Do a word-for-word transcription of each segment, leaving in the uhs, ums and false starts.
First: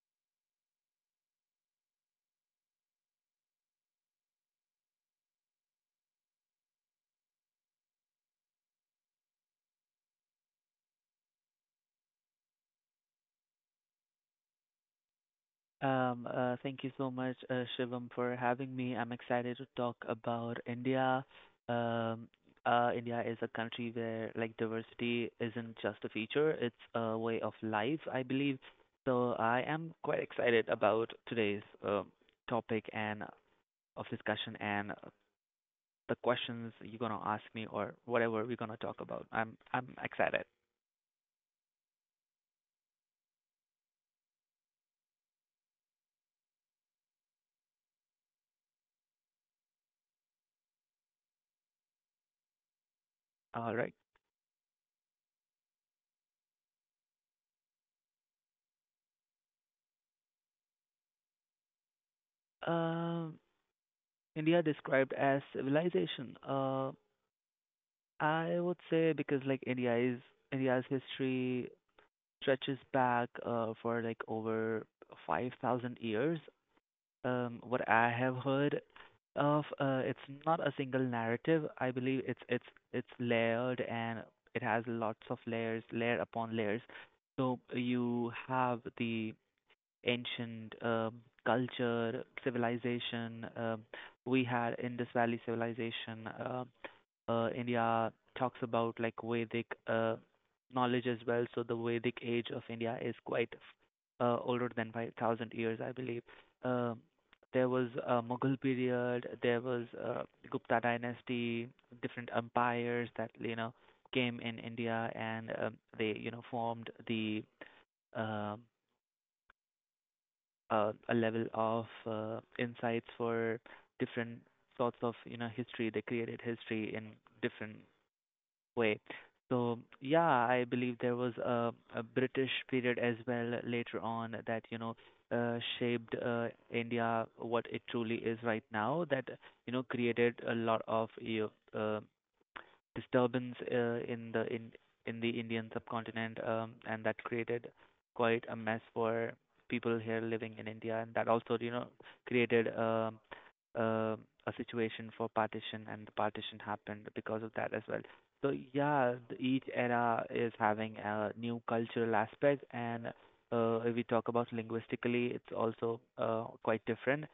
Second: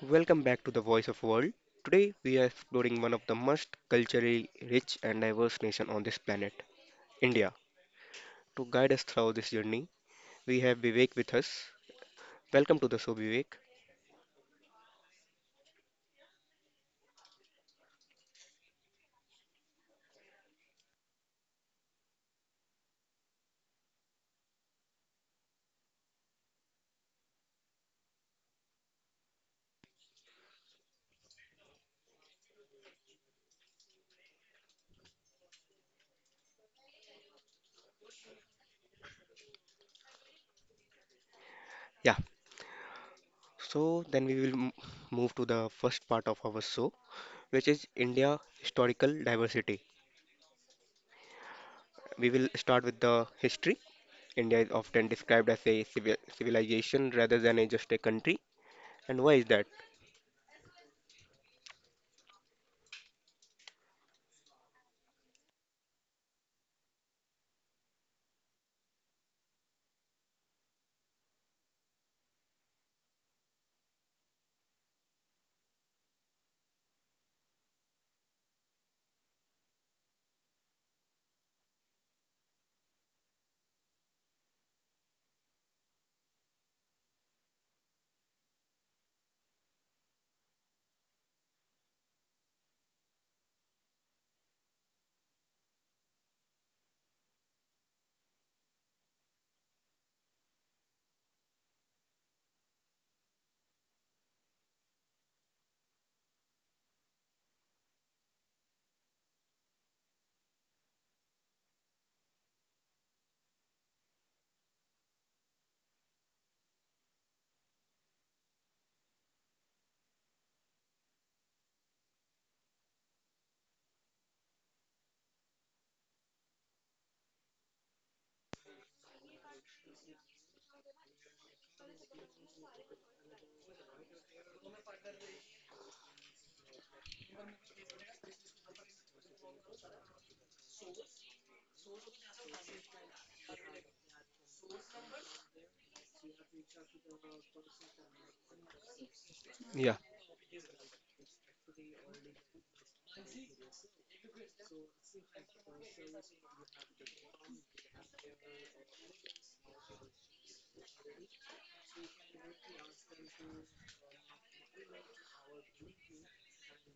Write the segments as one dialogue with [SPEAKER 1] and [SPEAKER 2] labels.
[SPEAKER 1] Welcome back to the Voice of World. Today we are exploring one of the most culturally rich and diverse nation on this planet, India. To guide us through this journey, we have Vivek with us. Welcome to the show, Vivek.
[SPEAKER 2] Um, uh, thank you so much, uh, Shivam, for having me. I'm excited to talk about India. Um, uh, India is a country where like diversity isn't just a feature; it's a way of life, I believe. So I am quite excited about today's um topic and uh, of discussion and uh, the questions you're gonna ask me or whatever we're gonna talk about. I'm I'm excited.
[SPEAKER 1] Yeah. So then we will m- move to the first part of our show, which is India historical diversity. We will start with the
[SPEAKER 2] All right.
[SPEAKER 1] history. India is often described as a civil civilization rather than a, just a country. And why is that?
[SPEAKER 2] Um, India described as civilization. Uh, I would say because like India's India's history stretches back uh, for like over five thousand years. Um, what I have heard of, uh, it's not a single narrative. I believe it's it's it's layered and it has lots of layers, layer upon layers. So you have the ancient um, culture, civilization. Um, we had Indus Valley civilization. Um, uh, India talks about like Vedic uh, knowledge as well. So the Vedic age of India is quite uh, older than five thousand years, I believe. Um there was a Mughal period, there was uh, Gupta dynasty, different empires that you know came in India, and um, they you know formed the um uh, a level of uh, insights for different sorts of you know history. They created history in different way. So yeah, I believe there was a, a British period as well later on that you know uh, shaped uh, India what it truly is right now. That you know created a lot of you know, uh, disturbance uh, in the in in the Indian subcontinent, um, and that created quite a mess for people here
[SPEAKER 1] Yeah.
[SPEAKER 2] living in India, and that also you know created um uh, a situation for partition, and the partition happened because of that as well. So yeah, th- each era is having a new cultural aspect, and uh, if we talk about linguistically, it's also uh, quite different,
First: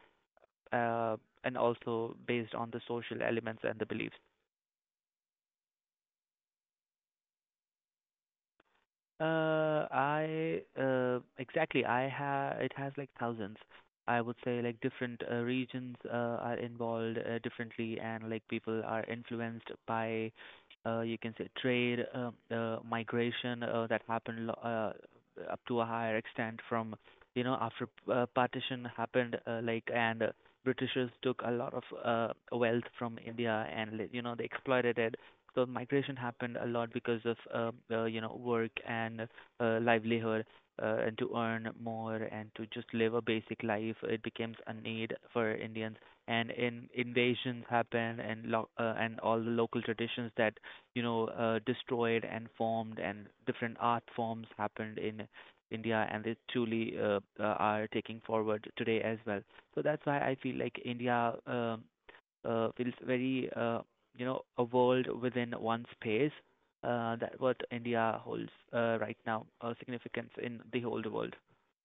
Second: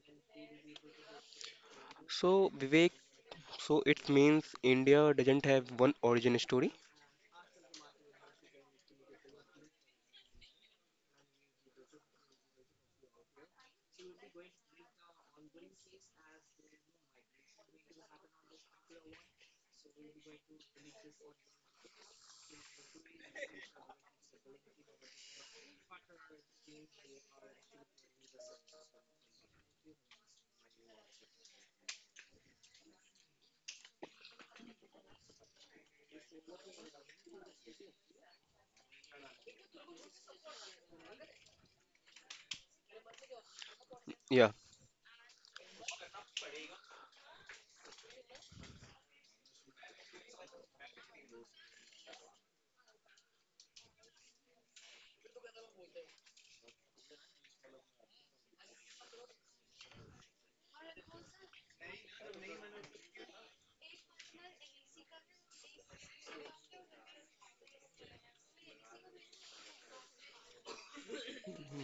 [SPEAKER 2] uh, and also
[SPEAKER 1] So,
[SPEAKER 2] based on the
[SPEAKER 1] Vivek,
[SPEAKER 2] social elements and
[SPEAKER 1] So
[SPEAKER 2] the
[SPEAKER 1] it
[SPEAKER 2] beliefs.
[SPEAKER 1] means India doesn't have one origin story.
[SPEAKER 2] Uh, I uh, Exactly. I ha It has like thousands. I would say like different uh, regions uh, are involved uh, differently, and like people are influenced by uh, you can say trade, uh, uh, migration uh, that happened lo- uh, up to a higher extent from you know after uh, partition happened, uh, like and uh, Britishers took a lot of uh, wealth from India and like, you know they exploited it, the migration happened a lot because of um, uh, you know work and uh, livelihood uh, and to earn more and to just live a basic life, it
[SPEAKER 1] Yeah,
[SPEAKER 2] becomes a need for indians and in invasions happen and lo- uh, and all the local traditions that you know uh, destroyed and formed, and different art forms happened in india and they truly uh, uh, are taking forward today as well. So that's why I feel like india um, uh, feels very uh, you know a world within one space. Uh, that what India holds uh, right now uh, significance in the whole world.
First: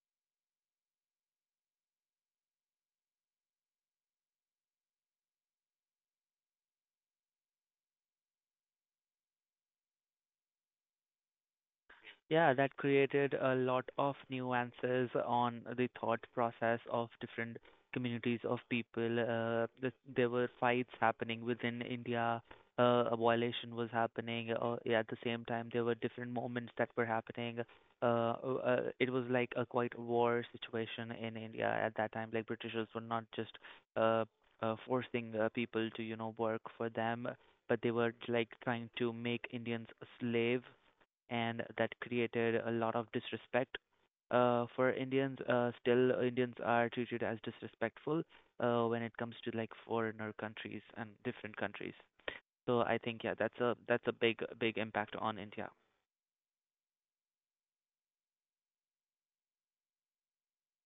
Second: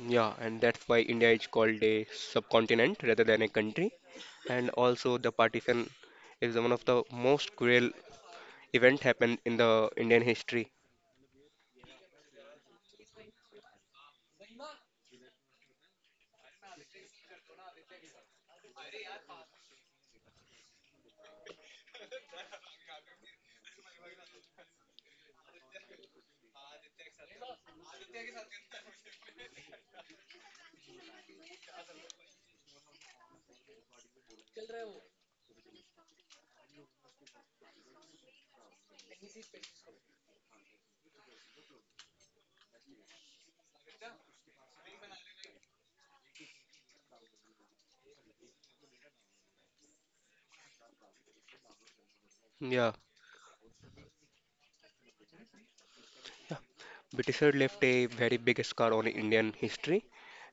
[SPEAKER 1] yeah, and that's why India is called a subcontinent rather than a country. And also, the partition is one of the most cruel event happened in the Indian history.
[SPEAKER 2] Yeah, that created a lot of nuances on the thought process of different communities of people. Uh, th- there were fights happening within India. Uh, a violation was happening. Uh, yeah, at the same time, there were different moments that were happening. Uh, uh, it was like a quite war situation in India at that time. Like Britishers were not just uh, uh, forcing uh, people to you know work for them, but they were like trying to make Indians slave, and that created a lot of disrespect uh, for Indians. Uh, still, Indians are treated as disrespectful uh, when it comes to like foreigner countries and different countries. So I
[SPEAKER 1] Yeah,
[SPEAKER 2] think yeah, that's a that's a big big impact on India.
[SPEAKER 1] Britisher left a very big scar on Indian history.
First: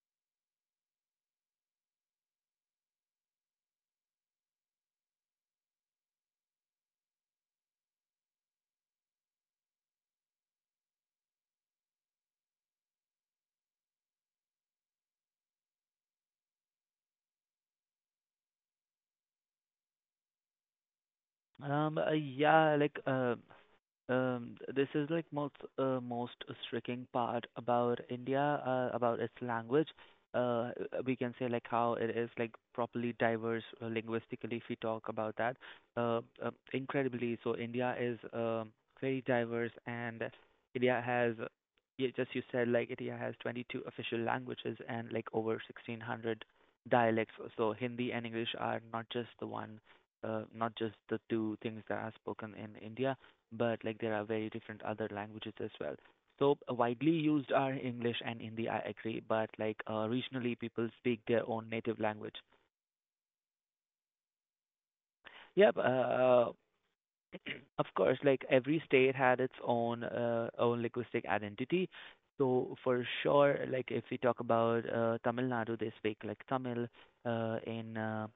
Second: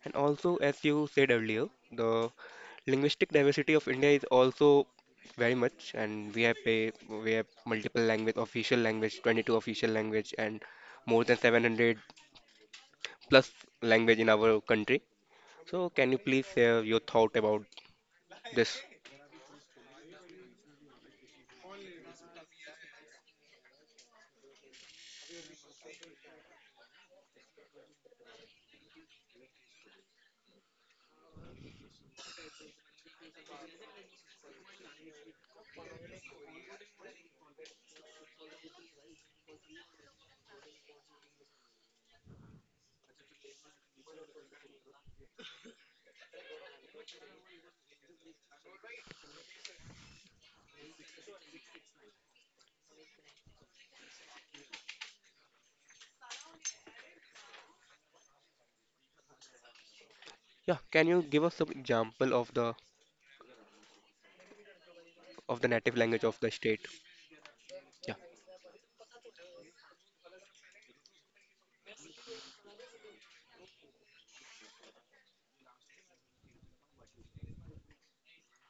[SPEAKER 1] And also, as you said earlier, the linguistic diversity of India is also very much, and we have a we have multiple language, official language, twenty-two official language, and more than seven hundred plus language in our country. So, can you please share your thought about this?
[SPEAKER 2] Um, uh, yeah, like uh, Um, this is like most uh, most striking part about India, uh, about its language. Uh, we can say like how it is like properly diverse uh, linguistically if we talk about that. Uh, uh, incredibly, so India is um, very diverse, and India has, yeah, just you said like India has twenty-two official languages and like over sixteen hundred dialects. So Hindi and English are not just the one, uh, not just the two things that are spoken in India, but like there are very different other languages as well. So uh, widely used are English and Hindi, I agree, but like uh,
[SPEAKER 1] Yeah,
[SPEAKER 2] regionally
[SPEAKER 1] can you
[SPEAKER 2] people
[SPEAKER 1] give
[SPEAKER 2] speak
[SPEAKER 1] us some
[SPEAKER 2] their own
[SPEAKER 1] example
[SPEAKER 2] native
[SPEAKER 1] of
[SPEAKER 2] language.
[SPEAKER 1] the of the native
[SPEAKER 2] Yeah, uh,
[SPEAKER 1] language of the state?
[SPEAKER 2] uh,
[SPEAKER 1] Yeah,
[SPEAKER 2] Of course, like every state had its own uh, own linguistic identity. So for sure, like if we talk about uh, Tamil Nadu, they speak like Tamil. Uh, in uh,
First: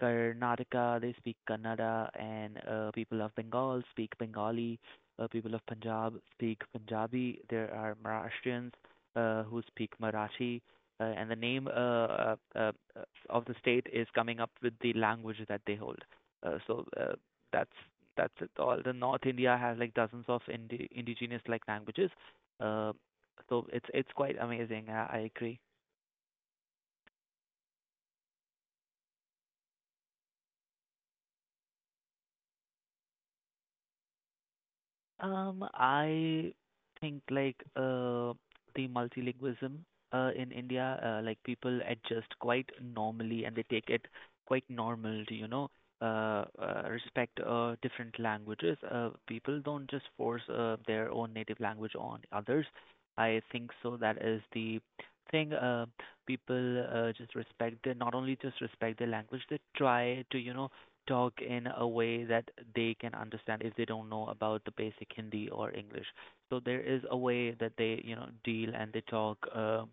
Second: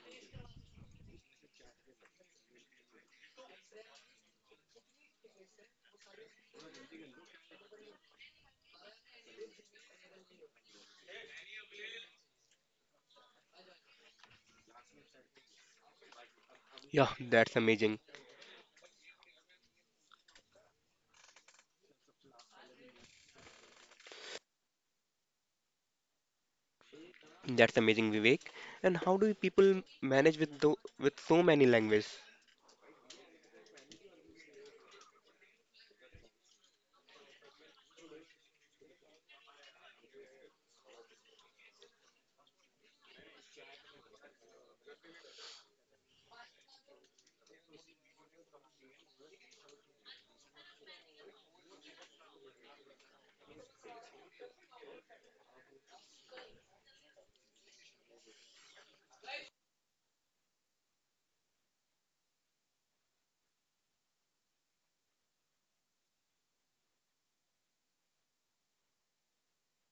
[SPEAKER 2] Karnataka, they speak Kannada, and uh, people of Bengal speak Bengali. Uh, people of Punjab speak Punjabi. There are Maharashtrians uh, who speak Marathi. Uh, and the name uh, uh, uh, of the state is coming up with the language that they hold. Uh, so
[SPEAKER 1] yeah,
[SPEAKER 2] uh,
[SPEAKER 1] that's
[SPEAKER 2] that's
[SPEAKER 1] amazing.
[SPEAKER 2] that's it all. The North India has like dozens of indi indigenous like languages. Uh, so it's it's quite amazing. I, I agree.
[SPEAKER 1] That's amazing, Vivek. And how do people manage with the, with so many languages?
[SPEAKER 2] Um, I think like uh, the multilingualism uh, in India, uh, like people adjust quite normally and they take it quite normal to, you know, uh, uh, respect uh, different languages. Uh, people don't just force uh, their own native language on others. I think so. That is the thing. Uh, people uh, just respect. They not only just respect the language, they try to, you know, talk in a way that they can understand if they don't know about the basic Hindi or English. So there is a way that they, you know, deal and they talk. Uh,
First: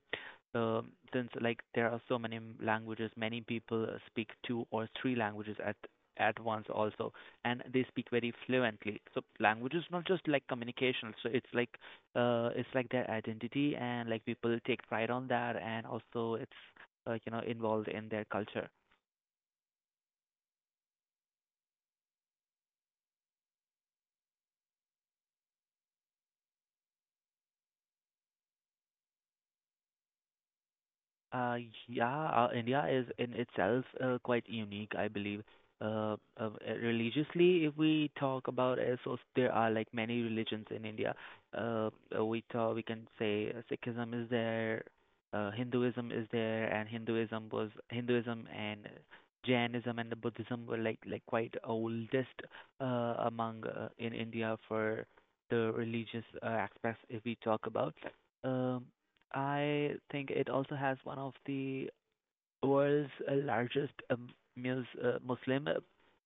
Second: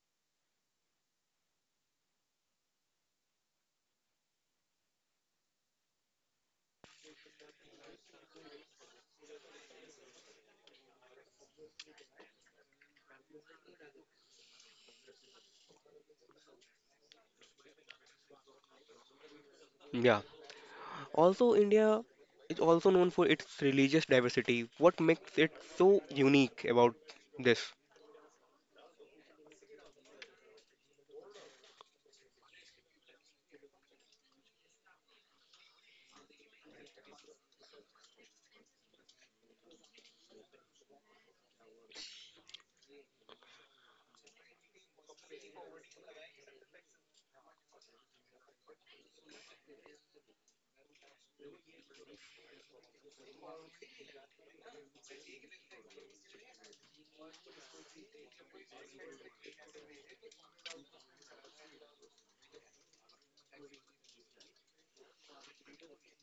[SPEAKER 2] um Since like there are so many m- languages, many people uh, speak two or three languages at at once also, and they speak very fluently. So language is not just like communication. So it's like uh, it's like their identity, and like people take pride on that, and also it's uh, you know involved in their culture.
[SPEAKER 1] Yeah. Also, India is also known for its religious diversity. What makes it so unique about this?
[SPEAKER 2] Uh, yeah, uh, India is in itself uh, quite unique, I believe. Uh, uh, uh, religiously, if we talk about it, so there are like many religions in India. Uh, uh, we talk, we can say uh, Sikhism is there, uh, Hinduism is there, and Hinduism was Hinduism and Jainism and the Buddhism were like like quite oldest uh, among uh, in India for the religious uh, aspects, if we talk about. Um, I think it also has one of the world's uh, largest um, mus- uh, Muslim uh,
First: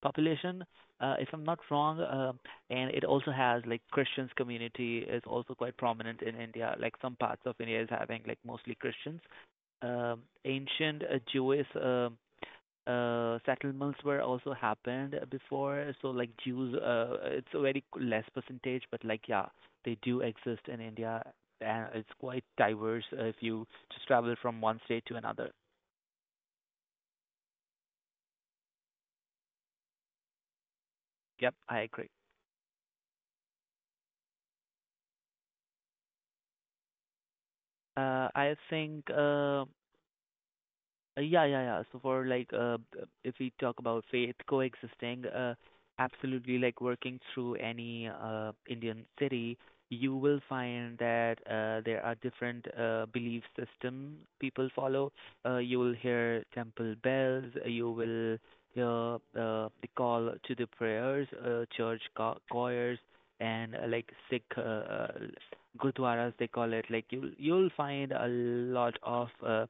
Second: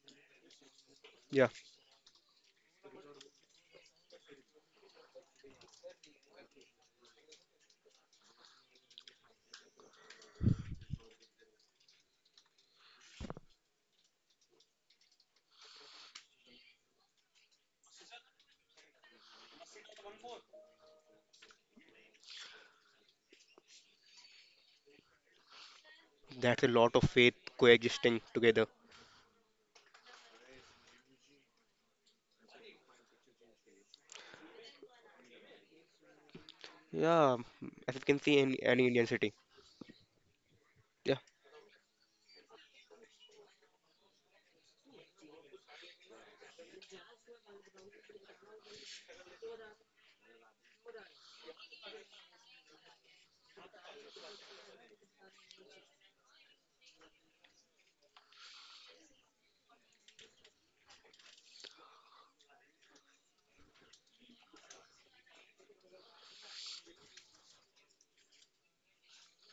[SPEAKER 2] population, uh, if I'm
[SPEAKER 1] Yeah,
[SPEAKER 2] not wrong. Um and it also has like Christians community is also quite prominent in India. Like some parts of India is having like mostly Christians. Um, ancient uh, Jewish um uh, settlements were also happened before. So like Jews, uh, it's a very less percentage, but like yeah, they do exist in India, and it's quite diverse uh, if you just travel from one state to another.
[SPEAKER 1] that's a lot of faith coexisting together.
[SPEAKER 2] Yep, I agree.
[SPEAKER 1] Yeah, as
[SPEAKER 2] Uh,
[SPEAKER 1] you can
[SPEAKER 2] I
[SPEAKER 1] see in
[SPEAKER 2] think
[SPEAKER 1] any Indian
[SPEAKER 2] uh,
[SPEAKER 1] city.
[SPEAKER 2] Uh, Yeah,
[SPEAKER 1] Yeah,
[SPEAKER 2] yeah, yeah. So for like, uh, b- if we talk about faith coexisting, uh, absolutely, like working through any uh, Indian city, you will find that uh, there are different uh, belief system people follow. Uh, you will hear temple bells, uh, you will hear uh, the call to the prayers, uh, church cho- choirs, and uh, like Sikh uh, uh, gurdwaras, they call it. Like you'll you'll find a lot of uh,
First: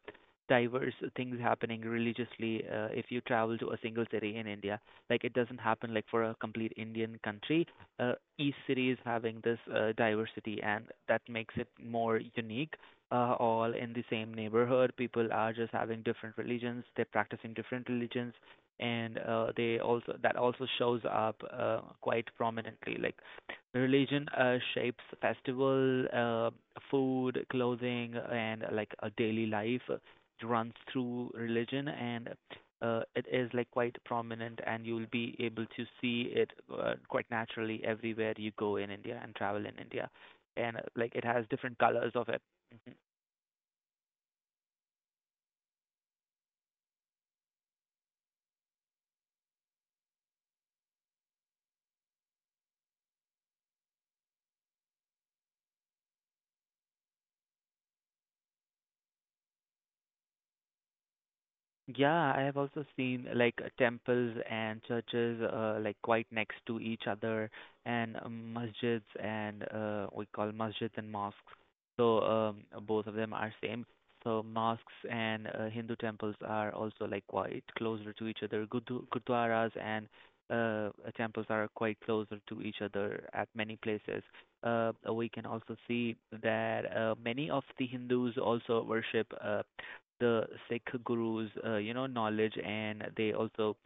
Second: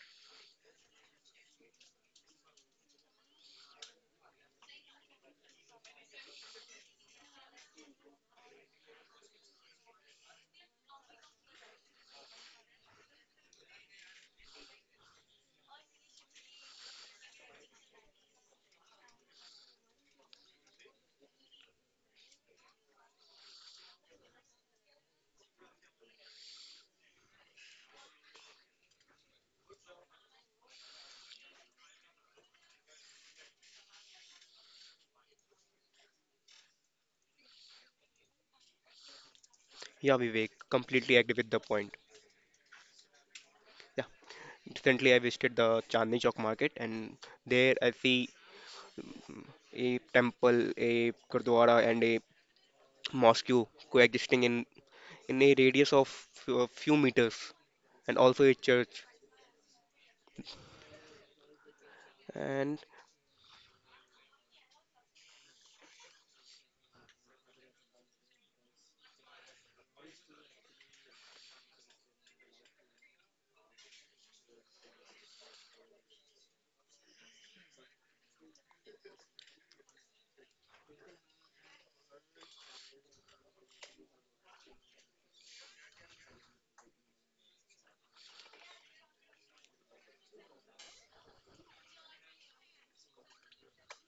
[SPEAKER 2] diverse things happening religiously uh, if you travel to a single city in India. Like it doesn't happen like for a complete Indian country. Uh, each city is having this uh, diversity, and that makes it more unique. Uh, all in the same neighborhood, people are just having different religions. They're practicing different religions, and uh, they also that also shows up uh, quite prominently. Like religion uh, shapes festival, uh, food, clothing, and uh, like a daily life, it runs through religion, and uh, it is like quite prominent, and you'll be able to see it uh, quite naturally everywhere you go in India and travel in
[SPEAKER 1] yeah,
[SPEAKER 2] India.
[SPEAKER 1] Vivek,
[SPEAKER 2] And uh,
[SPEAKER 1] completely agree
[SPEAKER 2] like it
[SPEAKER 1] with the
[SPEAKER 2] has
[SPEAKER 1] point.
[SPEAKER 2] different colors of it. Mm-hmm.
[SPEAKER 1] Yeah, recently I visited the Chandni Chowk market, and there I see a temple, a gurdwara, and a mosque coexisting in in a radius of few- a few meters and also a church and
[SPEAKER 2] Yeah, I have also seen like uh, temples and churches uh, like quite next to each other and um, masjids and uh, we call masjids and mosques. So um, both of them are same. So mosques and uh, Hindu temples are also like quite closer to each other. Gudu- Gurdwaras and uh, uh, temples are quite closer to each other at many places. Uh, we can also see that uh, many of the Hindus also worship uh, the Sikh gurus, uh, you know, knowledge, and they also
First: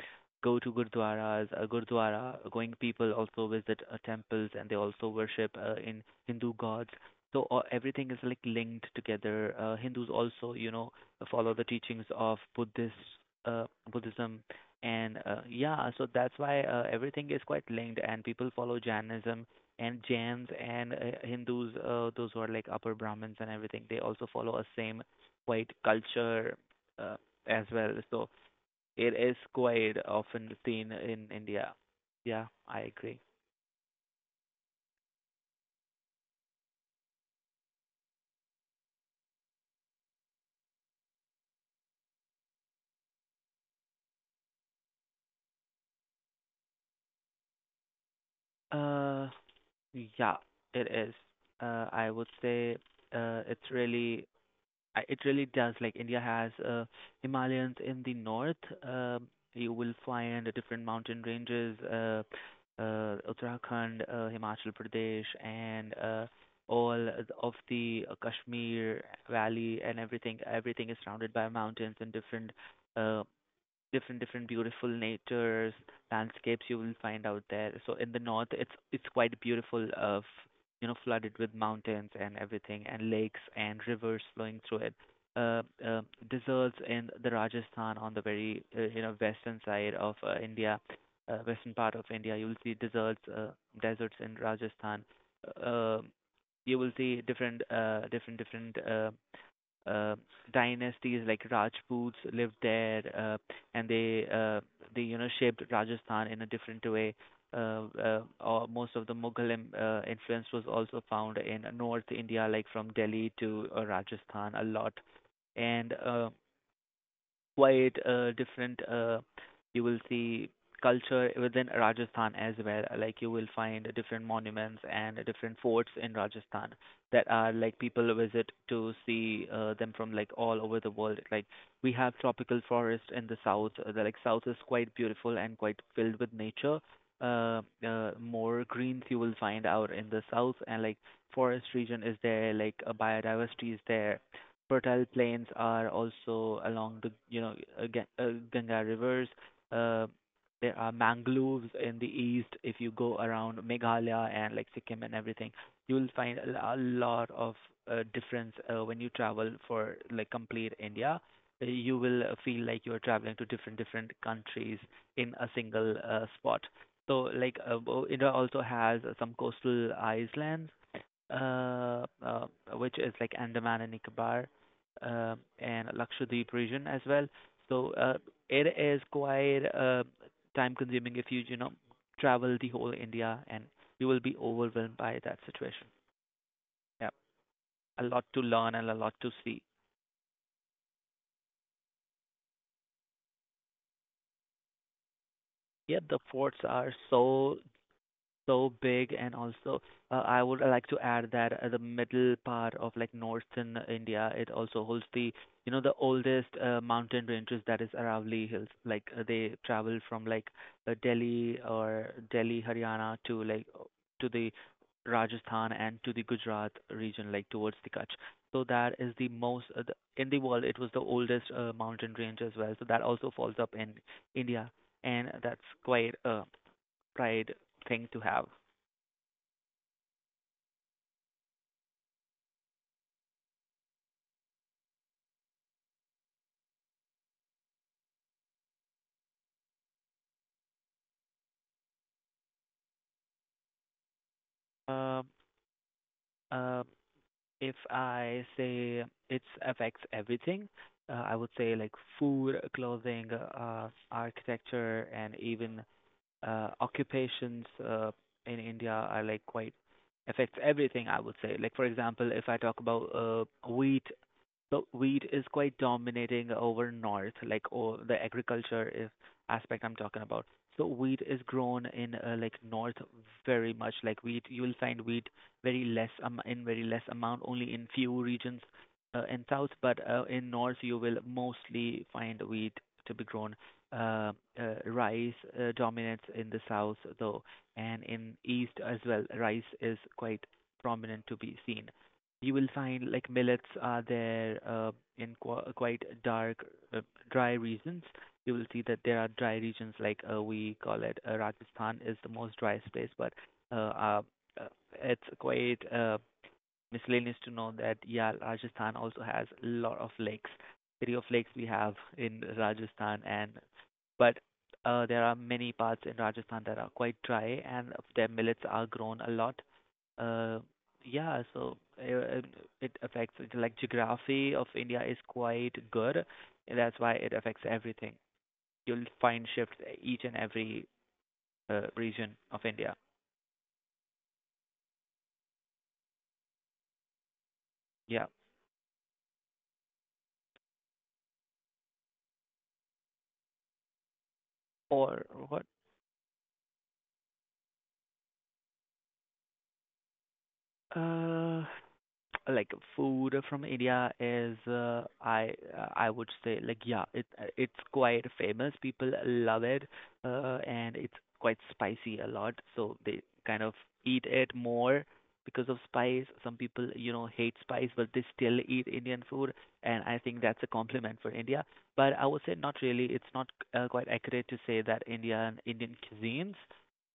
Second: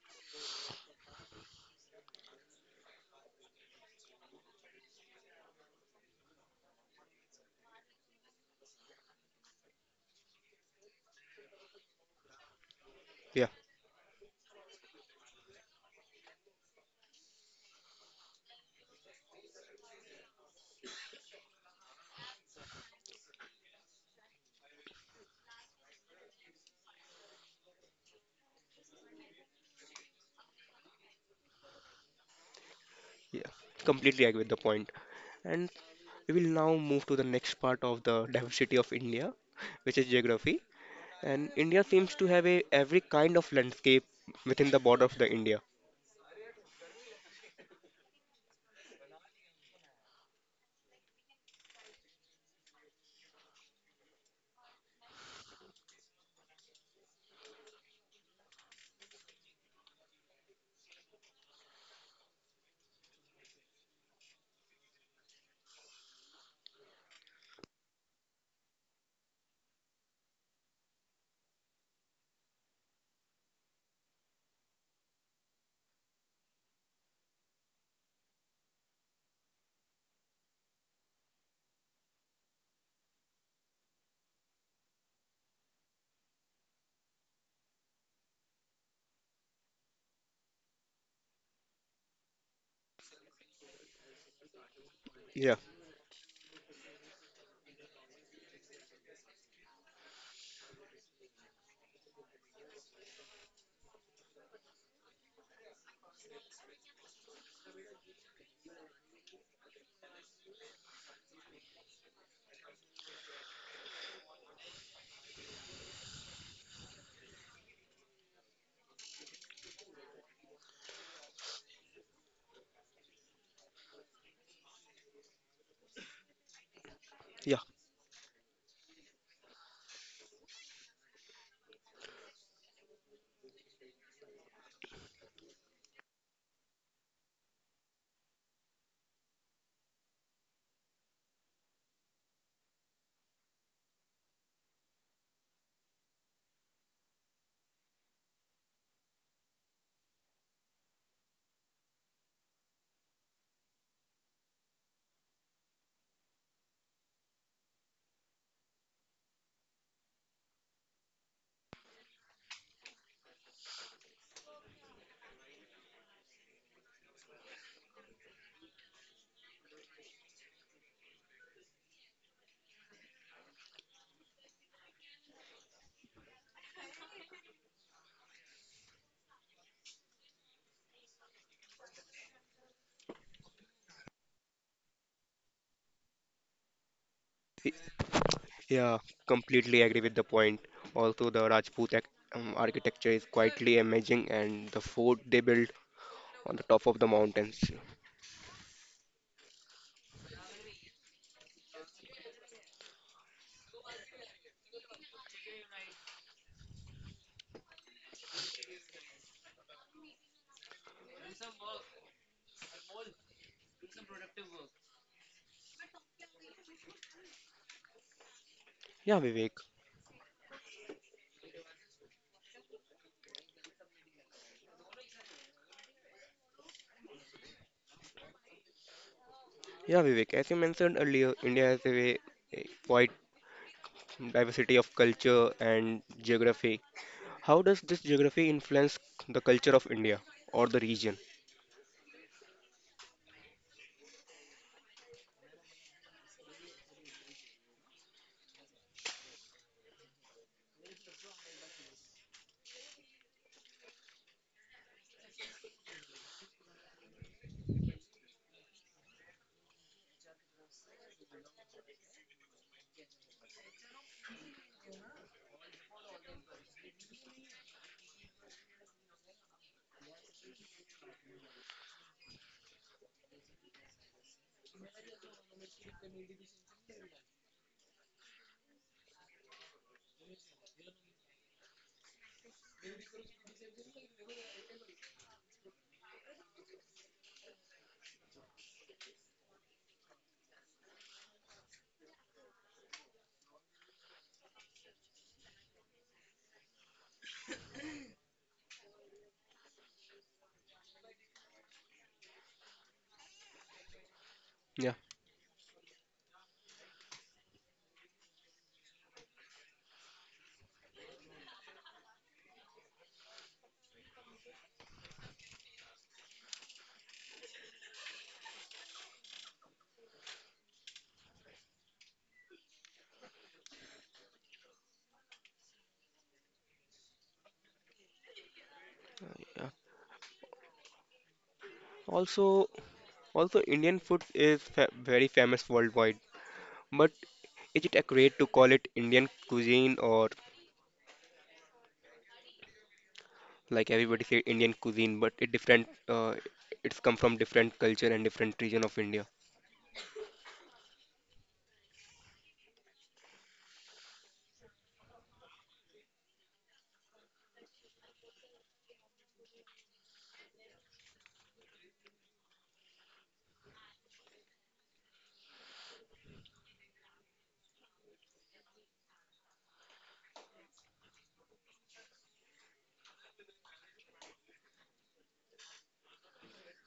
[SPEAKER 2] go to gurdwaras, uh, gurdwara, going people also visit uh, temples, and they also worship uh, in Hindu gods. So uh, everything is like linked together. Uh, Hindus also, you know, follow the teachings of Buddhist
[SPEAKER 1] yeah.
[SPEAKER 2] uh, Buddhism, and uh, yeah, so that's why uh, everything is quite linked, and people follow Jainism and Jains and uh, Hindus, uh, those who are like upper Brahmins and everything, they also follow a same quite culture uh, as well. So it is quite often seen in India. Yeah, I agree.
[SPEAKER 1] yeah Completely agree with the point point. And we will now move to the next part of the diversity of India, which is geography, and India seems to have a every kind of landscape within the border of the India.
[SPEAKER 2] Uh, yeah, it is. Uh, I would say uh, it's really I- It really does. Like India has uh, Himalayans in the north. Uh, you will find different mountain ranges, uh, uh, Uttarakhand, uh, Himachal Pradesh, and uh, all of the uh, Kashmir Valley and everything. Everything is surrounded by mountains and different uh, different different beautiful natures landscapes you will find out there. So in the north, it's it's quite beautiful of, you know, flooded with mountains and everything, and lakes and rivers flowing through it. uh, uh, Deserts in the Rajasthan, on the very uh, you know, western side of uh, India, uh, western part of India you will see deserts, uh, deserts in Rajasthan.
[SPEAKER 1] Yeah.
[SPEAKER 2] uh, you will see different uh, different different uh, uh, dynasties like Rajputs lived there, uh, and they uh, they, you know, shaped Rajasthan in a different way. Uh, uh, or most of the Mughal im- uh, influence was also found in North India, like from Delhi to uh, Rajasthan, a lot. And uh, quite uh, different. Uh, you will see culture within Rajasthan as well. Like you will find different monuments and different forts in Rajasthan that are like
[SPEAKER 1] yeah
[SPEAKER 2] people visit to see uh, them from like all over the world. Like we have tropical forest in the south. Uh, The like south is quite beautiful and quite filled with nature. Uh, uh, more greens you will find out in the south, and like forest region is there, like uh, biodiversity is there, fertile plains are also along the, you know, uh, Ga- uh, Ganga rivers. Uh, there are mangroves in the east. If you go around Meghalaya and like Sikkim and everything, you'll find a, l- a lot of uh, difference uh, when you travel for like complete India. Uh, You will uh, feel like you are traveling to different different countries in a single uh, spot. So like uh, Bo- India also has uh, some coastal islands, uh, uh, which is like Andaman and Nicobar, um and Lakshadweep region as well. So uh, it is quite uh, time-consuming if you, you know, travel the whole India, and you will be overwhelmed by that situation. Yeah, a
[SPEAKER 1] y-
[SPEAKER 2] lot to learn and a lot to
[SPEAKER 1] yeah
[SPEAKER 2] see.
[SPEAKER 1] completely agree with the point. Also the Rajput ac- um, architecture is quietly amazing and the fort they built
[SPEAKER 2] Yeah, the forts
[SPEAKER 1] on the top
[SPEAKER 2] are
[SPEAKER 1] of the
[SPEAKER 2] so
[SPEAKER 1] mountains.
[SPEAKER 2] so big. And also, uh, I would like to add that uh, the middle part of like northern India, it also holds the, you know, the oldest uh, mountain ranges, that is Aravalli Hills. Like uh, they travel from like uh, Delhi, or Delhi, Haryana, to like uh, to the Rajasthan and to the Gujarat region, like towards the Kutch. So that is
[SPEAKER 1] Yeah,
[SPEAKER 2] the
[SPEAKER 1] Vivek.
[SPEAKER 2] most uh, the, in the world. It was the oldest uh, mountain range as well. So that also falls up in India, and that's quite a pride thing to have.
[SPEAKER 1] Yeah, Vivek, as you mentioned earlier, India has a very a wide diversity of culture and geography. How does this geography influence the culture of India or the region?
[SPEAKER 2] Um, uh, if I say it affects everything, uh, I would say like food, clothing, uh, architecture, and even uh, occupations uh, in India are like quite affects everything. I would say, like for example, if I talk about uh, wheat, so wheat is quite dominating over north, like, oh, the agriculture is aspect I'm talking about. So wheat is grown in uh, like north very much. Like wheat, you will find wheat very less um, in very less amount, only in few regions uh, in south. But uh, in north, you will mostly find wheat to be grown. Uh, uh, Rice uh, dominates in the south though, and in east as well, rice is quite prominent to be seen. You will find like millets are there uh, in qu- quite dark, uh, dry regions. You will see that there are dry regions, like uh, we call it, uh, Rajasthan is the most driest place, but uh, uh, uh,
[SPEAKER 1] Yeah.
[SPEAKER 2] it's quite uh, miscellaneous to know that, yeah, Rajasthan also has a lot of lakes. City of lakes we have in Rajasthan, and but uh, there are many parts in Rajasthan that are quite dry and their millets are grown a lot. Uh, yeah, so uh, um, it affects like geography of India is quite good, and that's why it affects everything. You'll find shifts
[SPEAKER 1] yeah.
[SPEAKER 2] each and every uh, region of India.
[SPEAKER 1] Also, also Indian food is fa very famous worldwide. But is
[SPEAKER 2] Yeah.
[SPEAKER 1] it accurate to call it Indian cuisine? Or like everybody say Indian
[SPEAKER 2] Or
[SPEAKER 1] cuisine,
[SPEAKER 2] what?
[SPEAKER 1] but it different, uh, it's come from different culture and different region of India.
[SPEAKER 2] Uh, like food from India is uh, I I would say, like, yeah, it it's quite famous, people love it, uh, and it's quite spicy a lot, so they kind of eat it more because of spice. Some people, you know, hate spice, but they still eat Indian food, and I think that's a compliment for India. But I would say not really, it's not uh, quite accurate to say that Indian Indian cuisines,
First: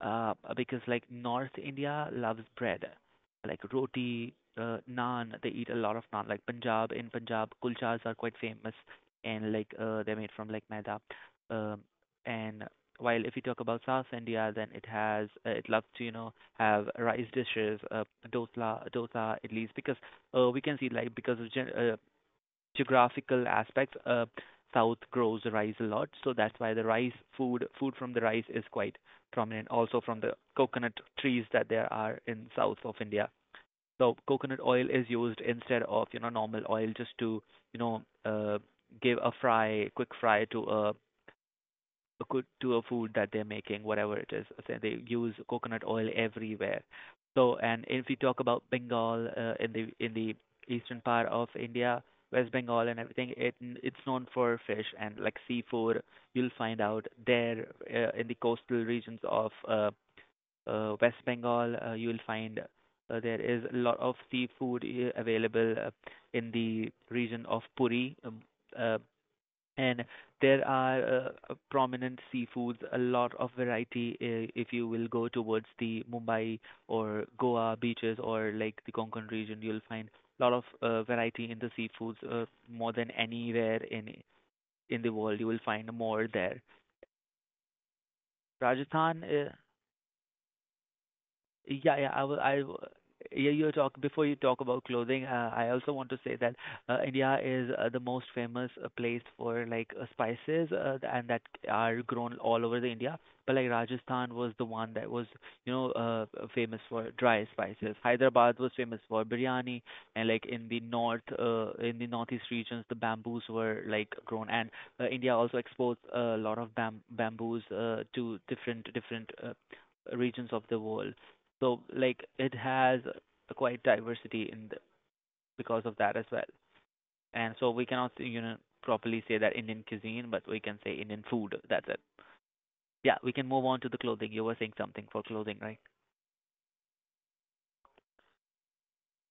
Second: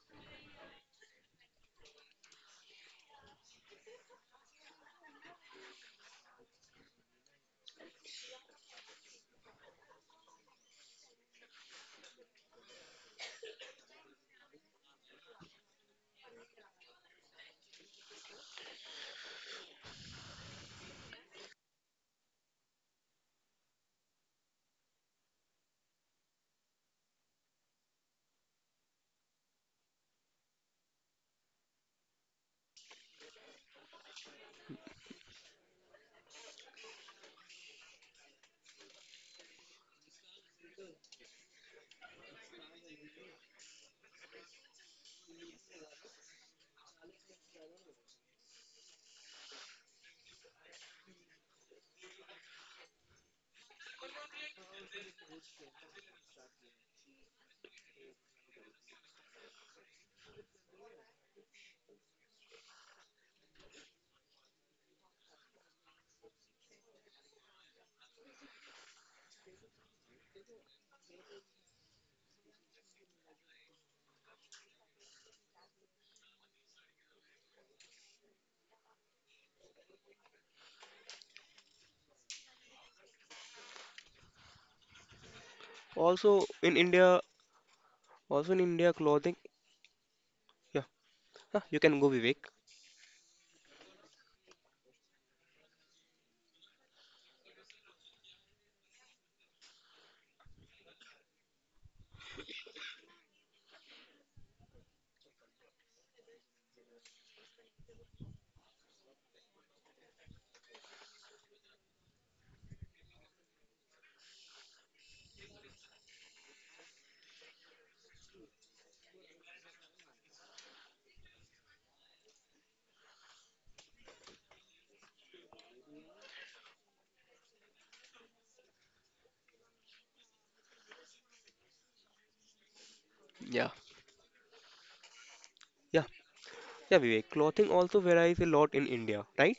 [SPEAKER 2] uh because like North India loves bread, like roti, uh, naan. They eat a lot of naan. Like Punjab, in Punjab, kulchas are quite famous, and like uh, they're made from like maida. Um, and while if you talk about South India, then it has uh, it loves to, you know, have rice dishes, uh, dosa, dosa, idlis, because uh, we can see like because of gen- uh, geographical aspects, uh, South grows rice a lot, so that's why the rice food food from the rice is quite prominent. Also from the coconut trees that there are in south of India, the coconut oil is used instead of, you know, normal oil, just to, you know, uh, give a fry, quick fry to a, a good to a food that they're making, whatever it is. So they use coconut oil everywhere. So, and if we talk about Bengal, uh, in the in the eastern part of India, West Bengal and everything, it it's known for fish and like seafood, you'll find out there. Uh, in the coastal regions of uh, uh, West Bengal, uh, you will find uh, there is a lot of seafood uh, available uh, in the region of Puri. Um, uh, and there are uh, uh, prominent seafoods, a lot of variety, uh, if you will go towards the Mumbai or Goa beaches, or like the Konkan region, you'll find a lot of uh, variety in the seafoods, uh, more than anywhere in in the world. You will
[SPEAKER 1] Also
[SPEAKER 2] find
[SPEAKER 1] in
[SPEAKER 2] more
[SPEAKER 1] India,
[SPEAKER 2] there.
[SPEAKER 1] also in India clothing.
[SPEAKER 2] Rajasthan uh,
[SPEAKER 1] Yeah. Huh, you can go
[SPEAKER 2] Yeah,
[SPEAKER 1] Vivek.
[SPEAKER 2] yeah. I will. I w- yeah, you talk, before you talk about clothing, Uh, I also want to say that uh, India is uh, the most famous uh, place for like uh, spices, uh, and that are grown all over the India. But like Rajasthan was the one that was, you know, uh, famous for dry spices. Hyderabad was famous for biryani, and like in the north, uh, in the northeast regions, the bamboos were like grown, and uh, India also exports a lot of bam- bamboos uh, to different different uh, regions of the world. So like it has a quite diversity in the, because of that as well. And so we cannot say, you know, properly say that Indian cuisine, but we can say Indian food. That's it. Yeah, we
[SPEAKER 1] Yeah.
[SPEAKER 2] can move on to the clothing. You were saying something for clothing,
[SPEAKER 1] Yeah,
[SPEAKER 2] right?
[SPEAKER 1] Yeah, Vivek, clothing also varies a lot in India, right?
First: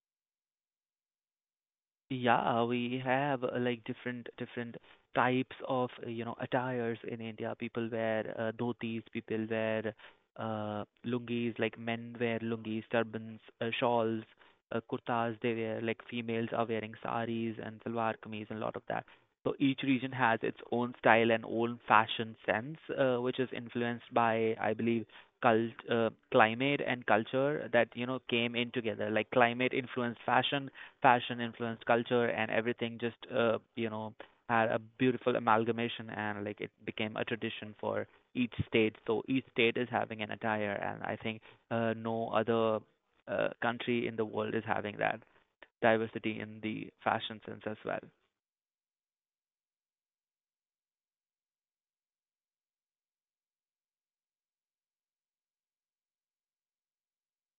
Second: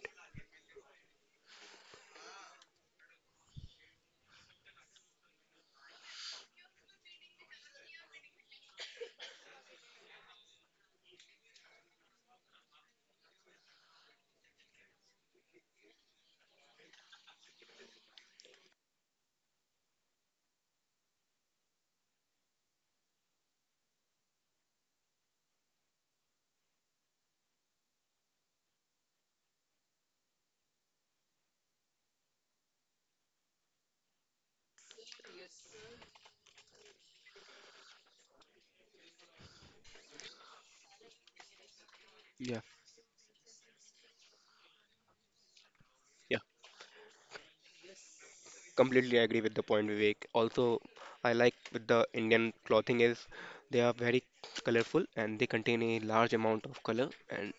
[SPEAKER 2] Yeah, we have uh, like different different types of uh, you know, attires in India. People wear uh, dhotis, people wear uh, lungis, like men wear lungis, turbans, uh, shawls, uh, kurtas. They wear like females are wearing saris and salwar kameez and a lot of that. So each region has its own style and own fashion sense, uh, which is influenced by, I believe, cult, uh, climate and culture that, you know, came in together. Like climate influenced fashion, fashion influenced culture, and everything just, uh, you know, had a beautiful amalgamation, and like it became a tradition for each state. So each state is having an attire, and I think uh, no
[SPEAKER 1] Yeah.
[SPEAKER 2] other uh, country in the world is having that diversity
[SPEAKER 1] Yeah,
[SPEAKER 2] in the fashion sense as well.
[SPEAKER 1] completely agree with the point, Vivek. Also, I like with the Indian clothing is they are very colorful and they contain a large amount of color and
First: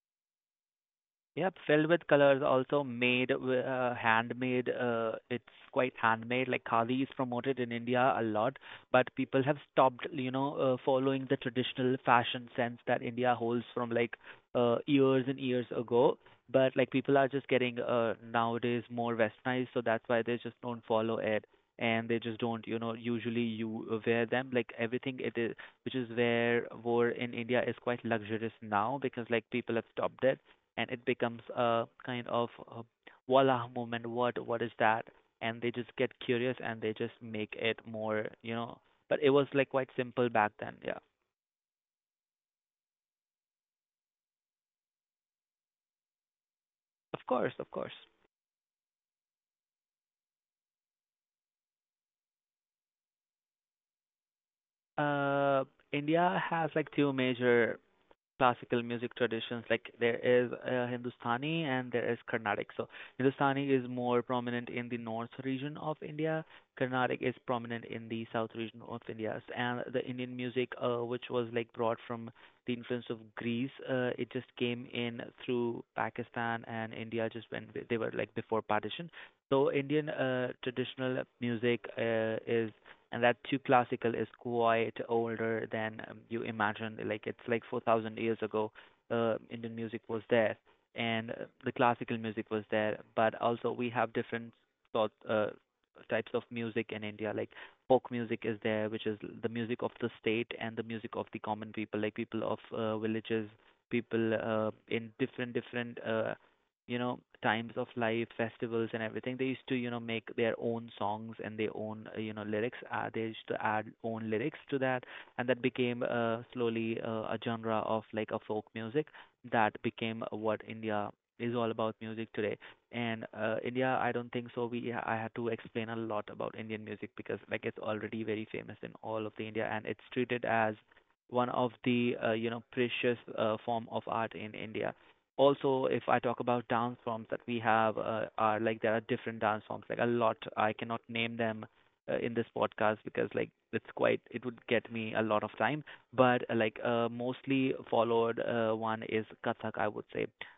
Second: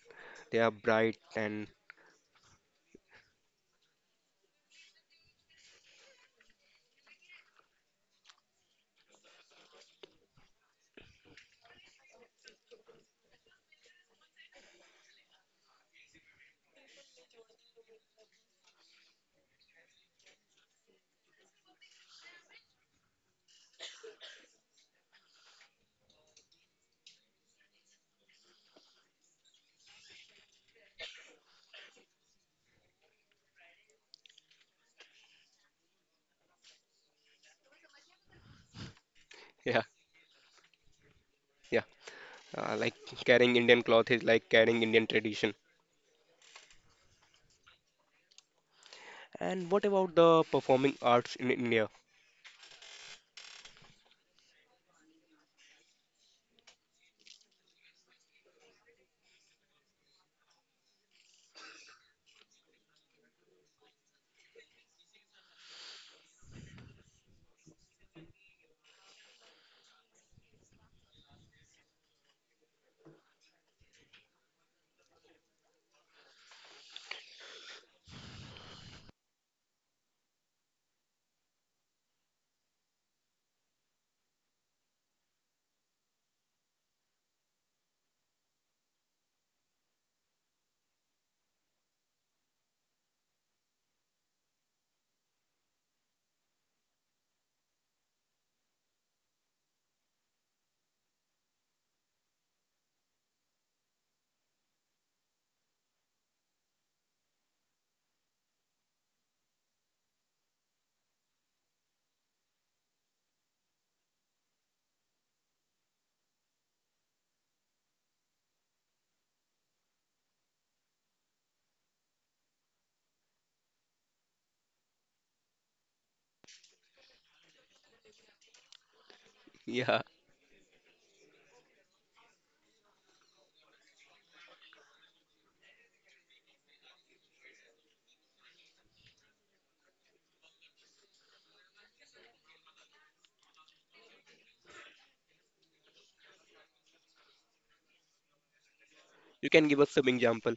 [SPEAKER 1] they are bright
[SPEAKER 2] Yep,
[SPEAKER 1] and
[SPEAKER 2] filled with colors, also made, wi- uh, handmade. Uh, it's quite handmade. Like khadi is promoted in India a lot, but people have stopped, you know, uh, following the traditional fashion sense that India holds from like uh, years and years ago. But like people are just getting uh, nowadays more westernized, so that's why they just don't follow it, and they just don't, you know, usually you uh, wear them. Like everything it is, which is where war in India is quite luxurious now because like people have stopped it and it becomes a kind of a voila moment. What what is that? And they just get curious and they just make it more, you know, but it was like
[SPEAKER 1] yeah,
[SPEAKER 2] quite simple back then. Yeah,
[SPEAKER 1] yeah. Uh, like carrying Indian cloth is like carrying Indian tradition.
[SPEAKER 2] of course, of course.
[SPEAKER 1] And what about the performing arts in India?
[SPEAKER 2] Uh india has like two major classical music traditions. Like there is uh, Hindustani and there is Carnatic. So Hindustani is more prominent in the north region of India, Carnatic is prominent in the south region of India. S- and the Indian music, uh, which was like brought from the influence of Greece, uh, it just came in through Pakistan and India just when they they were like before partition. So Indian uh, traditional music uh, is, and that too classical, is quite older than um, you imagine. Like it's like four thousand years ago, uh, Indian music was there, and uh, the classical music was there. But also we have different sort uh, types of music in India. Like folk music is there, which is the music of the state and the music of the common people, like people of uh, villages, people uh, in different different uh, you know, times of life, festivals and everything. They used to, you know, make their own songs and their own, uh, you know, lyrics. Uh, they used to add own lyrics to that, and that became uh, slowly uh, a genre of like a folk music. That became what India is all about music today. And uh, India, I don't think so we I had to explain a lot about Indian music, because like it's already very famous in all of the India, and it's
[SPEAKER 1] Yeah,
[SPEAKER 2] treated as one of the, uh, you know, precious uh, form of art in India. Also, if I talk about dance forms that we have, uh, are like there are different dance forms. Like a lot, I cannot name them uh, in this podcast, because like it's quite, it would get me a lot of time. But uh, like, uh, mostly followed uh, one is
[SPEAKER 1] you can
[SPEAKER 2] Kathak,
[SPEAKER 1] give
[SPEAKER 2] I
[SPEAKER 1] us
[SPEAKER 2] would
[SPEAKER 1] some
[SPEAKER 2] say.
[SPEAKER 1] example.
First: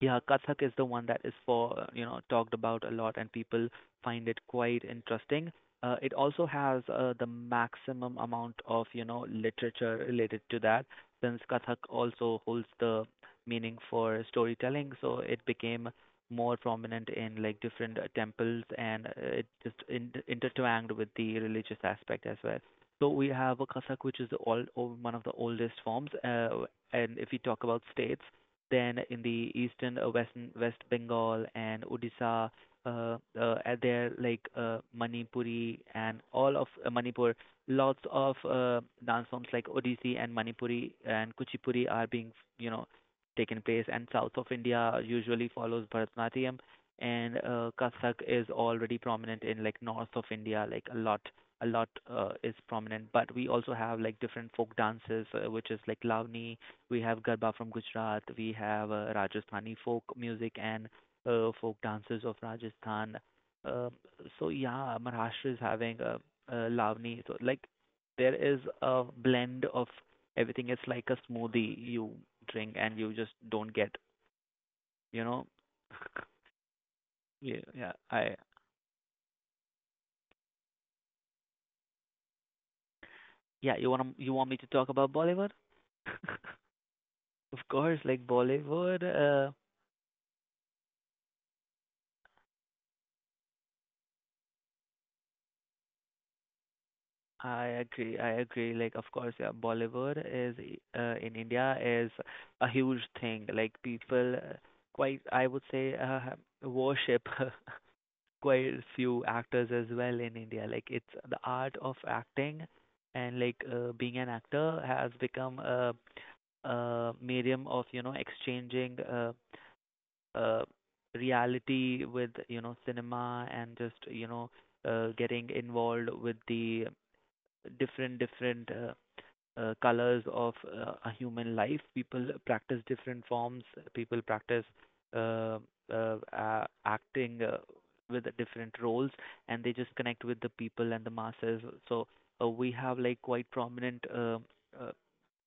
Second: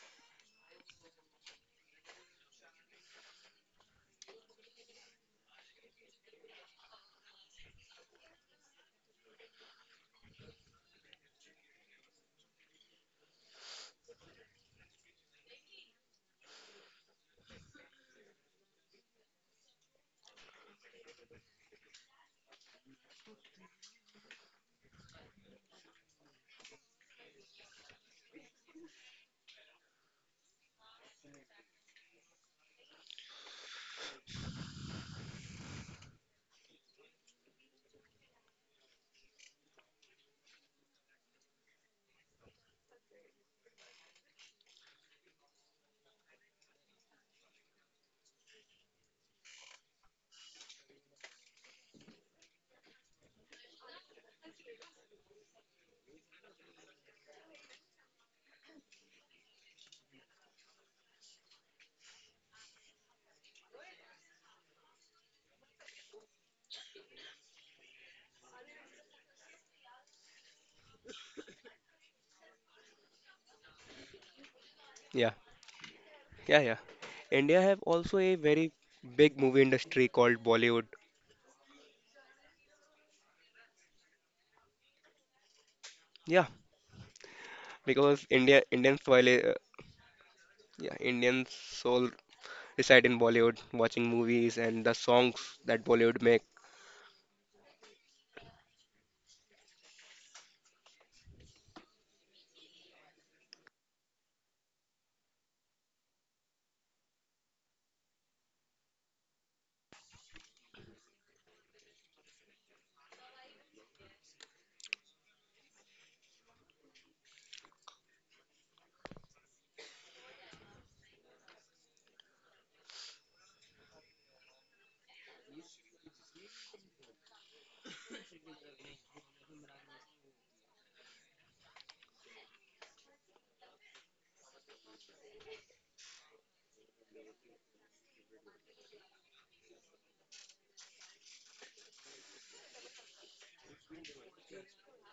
[SPEAKER 2] Yeah, Kathak is the one that is, for you know, talked about a lot, and people find it quite interesting. Uh, it also has uh, the maximum amount of, you know, literature related to that, since Kathak also holds the meaning for storytelling, so it became more prominent in like different uh, temples, and uh, it just in- intertwined with the religious aspect as well. So we have a Kathak, which is the old, o- one of the oldest forms. Uh, and if we talk about states, then in the eastern uh, West West Bengal and Odisha, uh, uh, and there like uh, Manipuri and all of uh, Manipur, lots of uh, dance forms like Odissi and Manipuri and Kuchipuri are being, you know, taken place. And south of India usually follows Bharatanatyam, and uh, Kathak is already prominent in like north of India, like a lot a lot uh, is prominent. But we also have like different folk dances, uh, which is like Lavani. We have Garba from Gujarat. We have uh, Rajasthani folk music and uh, folk dances of Rajasthan. Uh, so yeah, Maharashtra is having uh, uh, Lavani. So like there is a blend of everything. It's like a smoothie you drink and you just don't get. You
[SPEAKER 1] Yeah,
[SPEAKER 2] know?
[SPEAKER 1] yeah, yeah. India
[SPEAKER 2] Yeah,
[SPEAKER 1] have
[SPEAKER 2] yeah.
[SPEAKER 1] also a
[SPEAKER 2] I
[SPEAKER 1] very big movie industry called Bollywood.
[SPEAKER 2] yeah. You want you want me to talk about Bollywood?
[SPEAKER 1] Yeah,
[SPEAKER 2] Of course,
[SPEAKER 1] because
[SPEAKER 2] like
[SPEAKER 1] India Indian
[SPEAKER 2] Bollywood.
[SPEAKER 1] soil i-
[SPEAKER 2] Uh,
[SPEAKER 1] uh, yeah, Indian soul reside in Bollywood, watching movies and the songs that Bollywood make.
[SPEAKER 2] I agree. I agree. Like, of course, yeah, Bollywood is, uh, in India, is a huge thing. Like, people, uh, quite, I would say, uh, worship quite few actors as well in India. Like, it's the art of acting, and like uh, being an actor has become a, a medium of, you know, exchanging uh, uh, reality with, you know, cinema, and just, you know, uh, getting involved with the different different uh, uh, colors of uh, a human life. People practice different forms. People practice uh, uh, a- acting uh, with different roles, and they just connect with the people and the masses. So uh, we have like quite prominent uh, uh,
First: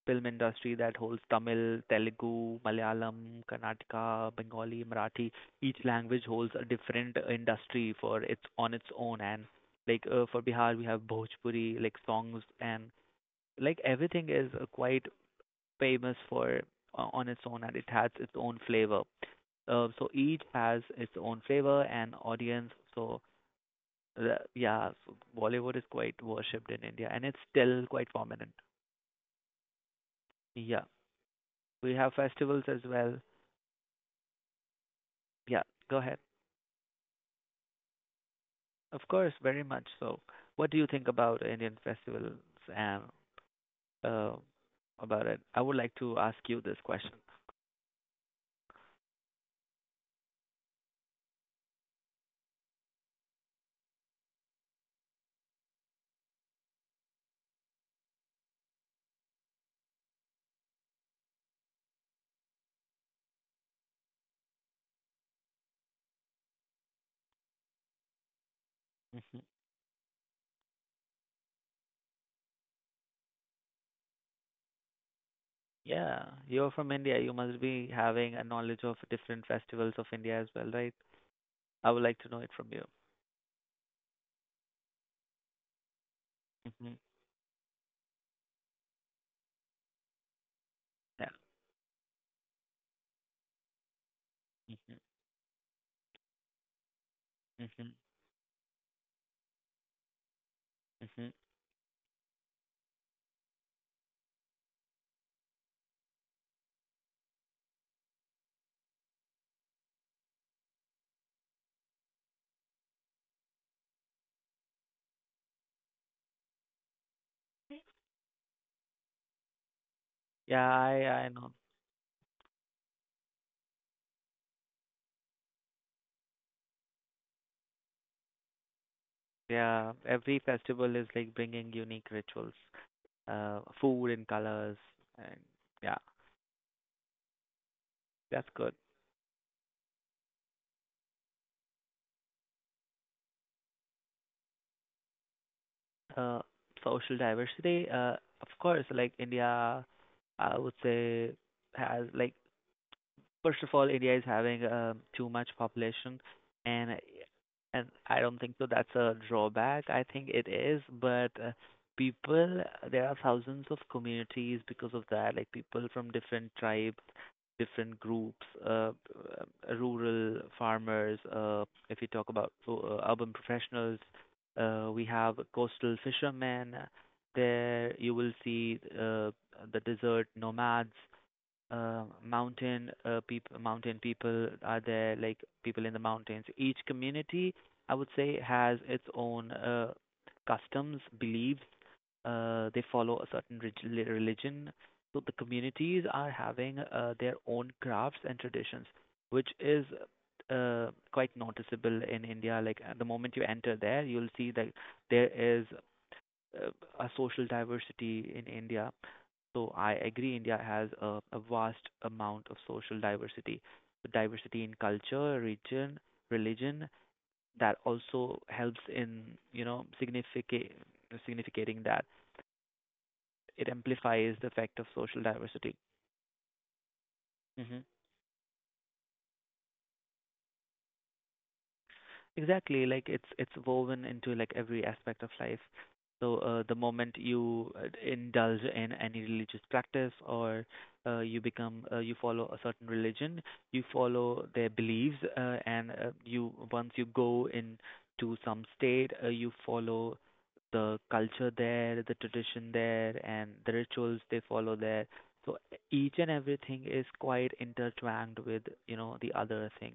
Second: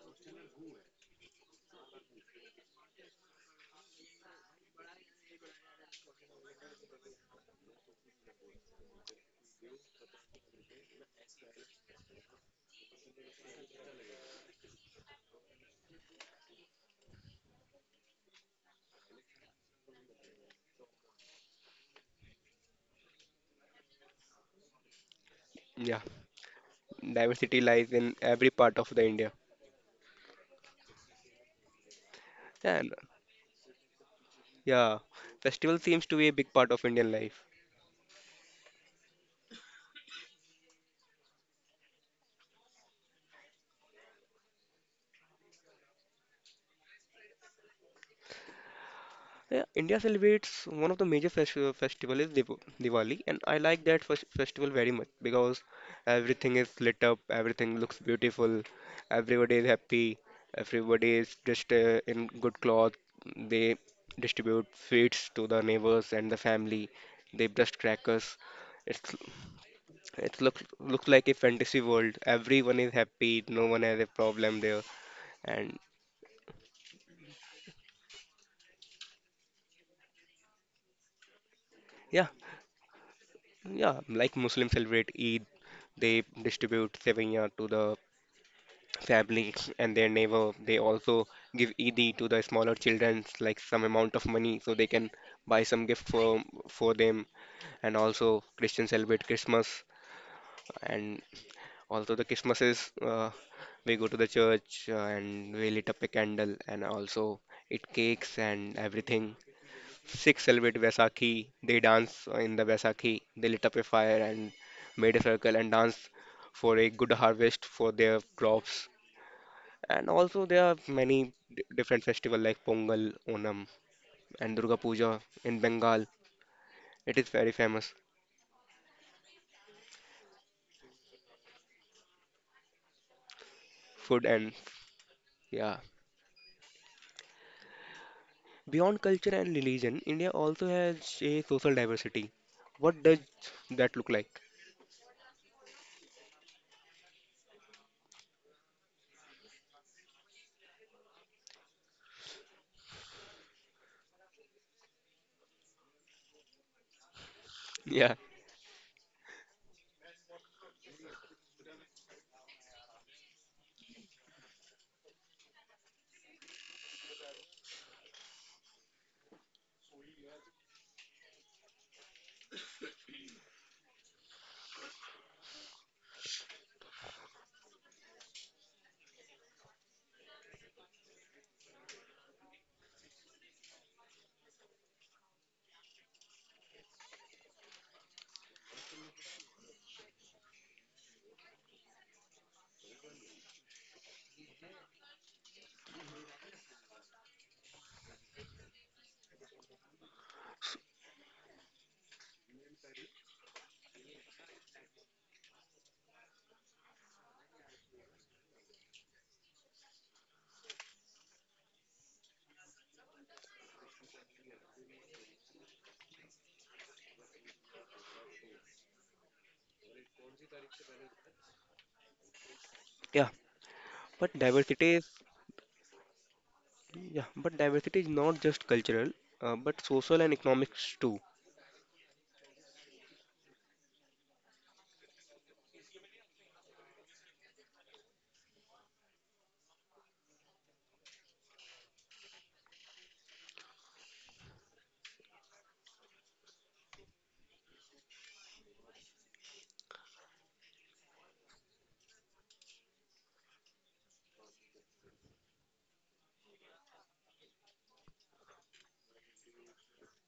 [SPEAKER 2] film industry that holds Tamil, Telugu, Malayalam, Karnataka, Bengali, Marathi. Each language holds a different uh, industry for its on its own. And like uh, for Bihar, we have Bhojpuri, like songs, and like everything is uh, quite famous for uh, on its own, and it has its own flavor. Uh, so each has its own flavor and audience. So uh, yeah, so Bollywood is
[SPEAKER 1] Yeah,
[SPEAKER 2] quite worshipped in India, and it's
[SPEAKER 1] diversity
[SPEAKER 2] still
[SPEAKER 1] lies
[SPEAKER 2] quite
[SPEAKER 1] in every
[SPEAKER 2] prominent.
[SPEAKER 1] part of the India.
[SPEAKER 2] Yeah, we have festivals as
[SPEAKER 1] And
[SPEAKER 2] well.
[SPEAKER 1] yeah,
[SPEAKER 2] Yeah,
[SPEAKER 1] festival
[SPEAKER 2] go
[SPEAKER 1] seems to
[SPEAKER 2] ahead.
[SPEAKER 1] be a big part of Indian life.
[SPEAKER 2] Of course, very much so. What do you think about Indian festivals and uh, about it? I would like to ask you this question.
[SPEAKER 1] Yeah, India celebrates one of the major festival festival is Div Diwali, and I like that fes- festival very much because everything is lit up, everything looks beautiful, everybody is happy, everybody is dressed uh, in good cloth. They distribute sweets to the neighbors and the family. They bust crackers. It's
[SPEAKER 2] Mm-hmm.
[SPEAKER 1] it looks looks like a fantasy world. Everyone is happy. No one has a problem there, and
[SPEAKER 2] Yeah, you're from India. You must be having a knowledge of different festivals of India as well, right? I
[SPEAKER 1] yeah.
[SPEAKER 2] would like to know it from you.
[SPEAKER 1] Yeah, like Muslims celebrate Eid, they distribute
[SPEAKER 2] Hmm.
[SPEAKER 1] seviyah to the families and their neighbor. They also
[SPEAKER 2] Yeah.
[SPEAKER 1] give Eid to the smaller children, like some amount of money, so they can
[SPEAKER 2] Hmm.
[SPEAKER 1] buy some gift for for them. And
[SPEAKER 2] Hmm.
[SPEAKER 1] also Christians celebrate Christmas, and
[SPEAKER 2] Hmm.
[SPEAKER 1] also the Christmases, uh, we go to the church uh, and we lit up a candle and also eat cakes and everything. Sikhs celebrate Vaisakhi. They dance in the Vaisakhi. They lit up a fire and made a circle and dance for a good harvest for their crops. And also there are
[SPEAKER 2] Yeah,
[SPEAKER 1] many
[SPEAKER 2] I I
[SPEAKER 1] d-
[SPEAKER 2] know.
[SPEAKER 1] different festivals like Pongal, Onam, and Durga Puja in Bengal. It is very famous
[SPEAKER 2] Yeah, every festival is like bringing unique rituals, uh,
[SPEAKER 1] food
[SPEAKER 2] food
[SPEAKER 1] and
[SPEAKER 2] and colors, and
[SPEAKER 1] yeah.
[SPEAKER 2] yeah, that's
[SPEAKER 1] Beyond
[SPEAKER 2] good.
[SPEAKER 1] culture and religion, India also has a social diversity. What does that look like?
[SPEAKER 2] Uh, social diversity, uh, of course, like India, I would say, has like, first of all, India is having um too much population, and
[SPEAKER 1] Yeah,
[SPEAKER 2] and I don't think so that's a drawback. I think it is, but uh, people, there are thousands of communities because of that, like people from different tribes, different groups, uh, uh, rural farmers. Uh, if you talk about so, uh, urban professionals, uh, we have coastal fishermen. There you will see uh, the desert nomads, uh, mountain uh, people. Mountain people are there, like people in the mountains. Each community, I would say, has its own uh, customs, beliefs. Uh, they follow a certain relig- religion. So the communities are having uh, their own crafts and traditions, which is uh, quite noticeable in India. Like at the moment you enter there, you'll see that there is uh, a social diversity in India. So I agree, India has a, a vast amount of social diversity. The diversity in culture, region, religion, that also helps in, you know, significate significating that,
[SPEAKER 1] yeah.
[SPEAKER 2] it
[SPEAKER 1] But
[SPEAKER 2] amplifies the
[SPEAKER 1] diversity is
[SPEAKER 2] effect of social diversity.
[SPEAKER 1] Yeah, but diversity is
[SPEAKER 2] Hmm.
[SPEAKER 1] not just cultural, uh, but social and economics too.
[SPEAKER 2] Exactly, like it's it's woven into like every aspect of life. So uh, the moment you uh, indulge in any religious practice, or uh, you become uh, you follow a certain religion, you follow their beliefs, uh, and uh, you, once you go into some state, uh, you follow the culture there, the tradition there, and the rituals they follow there. So each and everything is quite intertwined with, you know, the other thing.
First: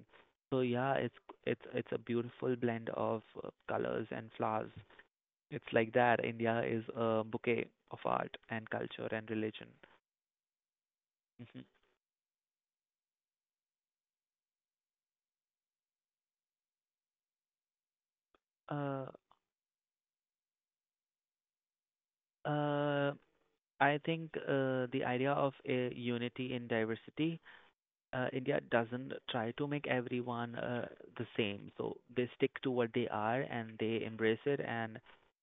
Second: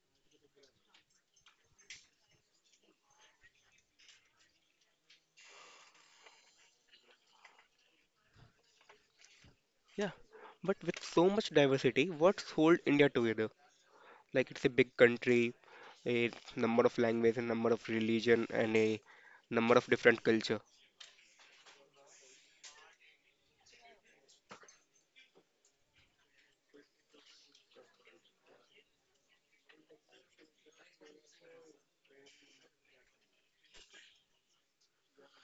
[SPEAKER 2] So yeah, it's it's it's a beautiful blend of uh, colors and flowers. It's like that. India is a bouquet of art and culture and religion.
[SPEAKER 1] Yeah, but with so much
[SPEAKER 2] Mhm.
[SPEAKER 1] diversity, what's hold India together? Like it's a big country, a number of languages, a number of religion, and a
[SPEAKER 2] Uh,
[SPEAKER 1] number of different culture.
[SPEAKER 2] uh, I think uh, the idea of uh, unity in diversity, uh, India doesn't try to make everyone uh, the same. So they stick to what they are and they embrace it, and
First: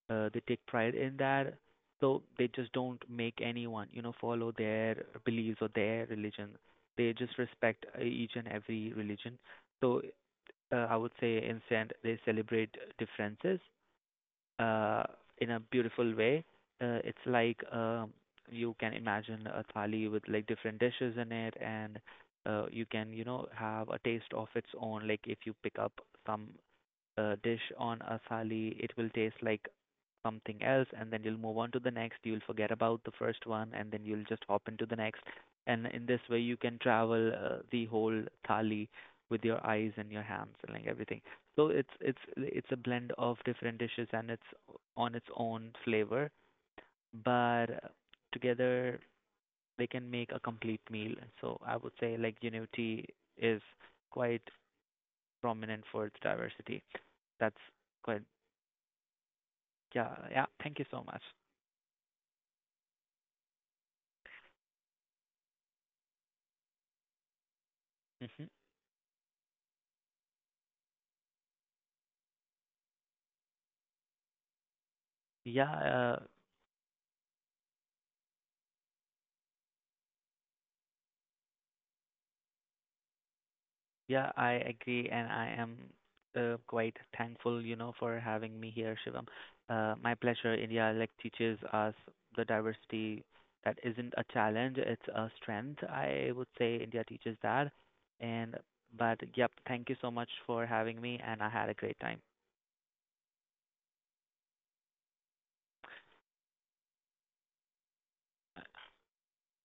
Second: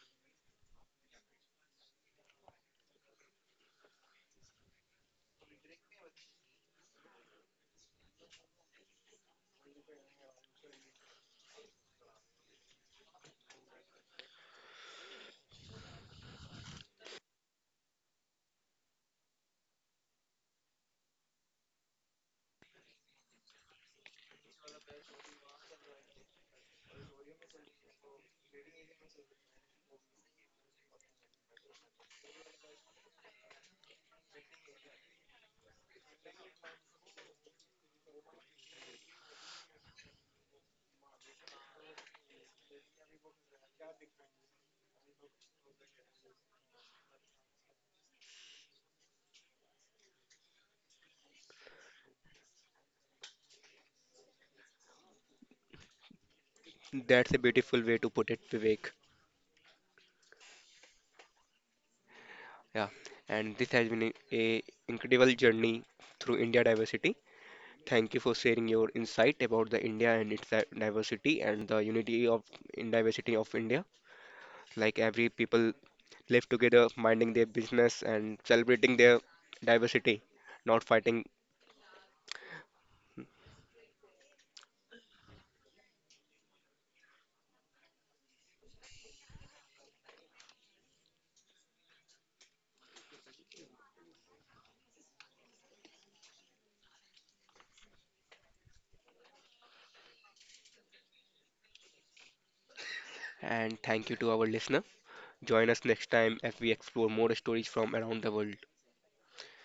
[SPEAKER 2] uh, they take pride in that. So they just don't make anyone, you know, follow their beliefs or their religion. They just respect uh, each and every religion. So uh, I would say instead they celebrate differences uh, in a beautiful way. Uh, it's like, um, you can imagine a thali with like different dishes in it, and uh, you can, you know, have a taste of its own. Like if you pick up some uh, dish on a thali, it will taste like something else, and then you'll move on to the next. You'll forget about the first one and then you'll just hop into the next. And in this way you can travel uh, the whole thali with your eyes and your hands and like everything. So it's it's it's a blend of different dishes, and it's on its own flavor, but uh, together they can make a complete meal. So I would say like unity is quite prominent for its diversity.
[SPEAKER 1] That's a
[SPEAKER 2] That's
[SPEAKER 1] beautiful way to
[SPEAKER 2] quite,
[SPEAKER 1] put it, Vivek.
[SPEAKER 2] yeah, yeah, thank you so much.
[SPEAKER 1] Yeah, and this has been a, a incredible journey through India diversity. Thank you for
[SPEAKER 2] Hmm.
[SPEAKER 1] sharing your insight about the India and its di- diversity and the unity of in diversity of India. Like every
[SPEAKER 2] Yeah,
[SPEAKER 1] people
[SPEAKER 2] uh,
[SPEAKER 1] live together, minding their business and celebrating their diversity, not fighting.
[SPEAKER 2] yeah, I agree, and I am uh, quite thankful, you know, for having me here, Shivam. Uh, my pleasure. India like teaches us the diversity that isn't a challenge; it's a strength. I would say India teaches that. And but yep, thank you so much for having me, and I had a great time.
[SPEAKER 1] And thank you to our listener. Join us next time as we explore more stories from around the world.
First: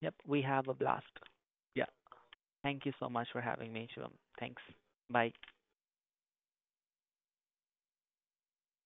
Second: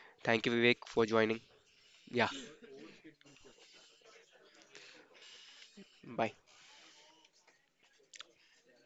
[SPEAKER 2] Yep, we
[SPEAKER 1] Thank you,
[SPEAKER 2] have a
[SPEAKER 1] Vivek, for
[SPEAKER 2] blast.
[SPEAKER 1] joining.
[SPEAKER 2] Yeah,
[SPEAKER 1] Yeah,
[SPEAKER 2] thank you so much for having me, Shivam. Thanks. Bye.
[SPEAKER 1] bye.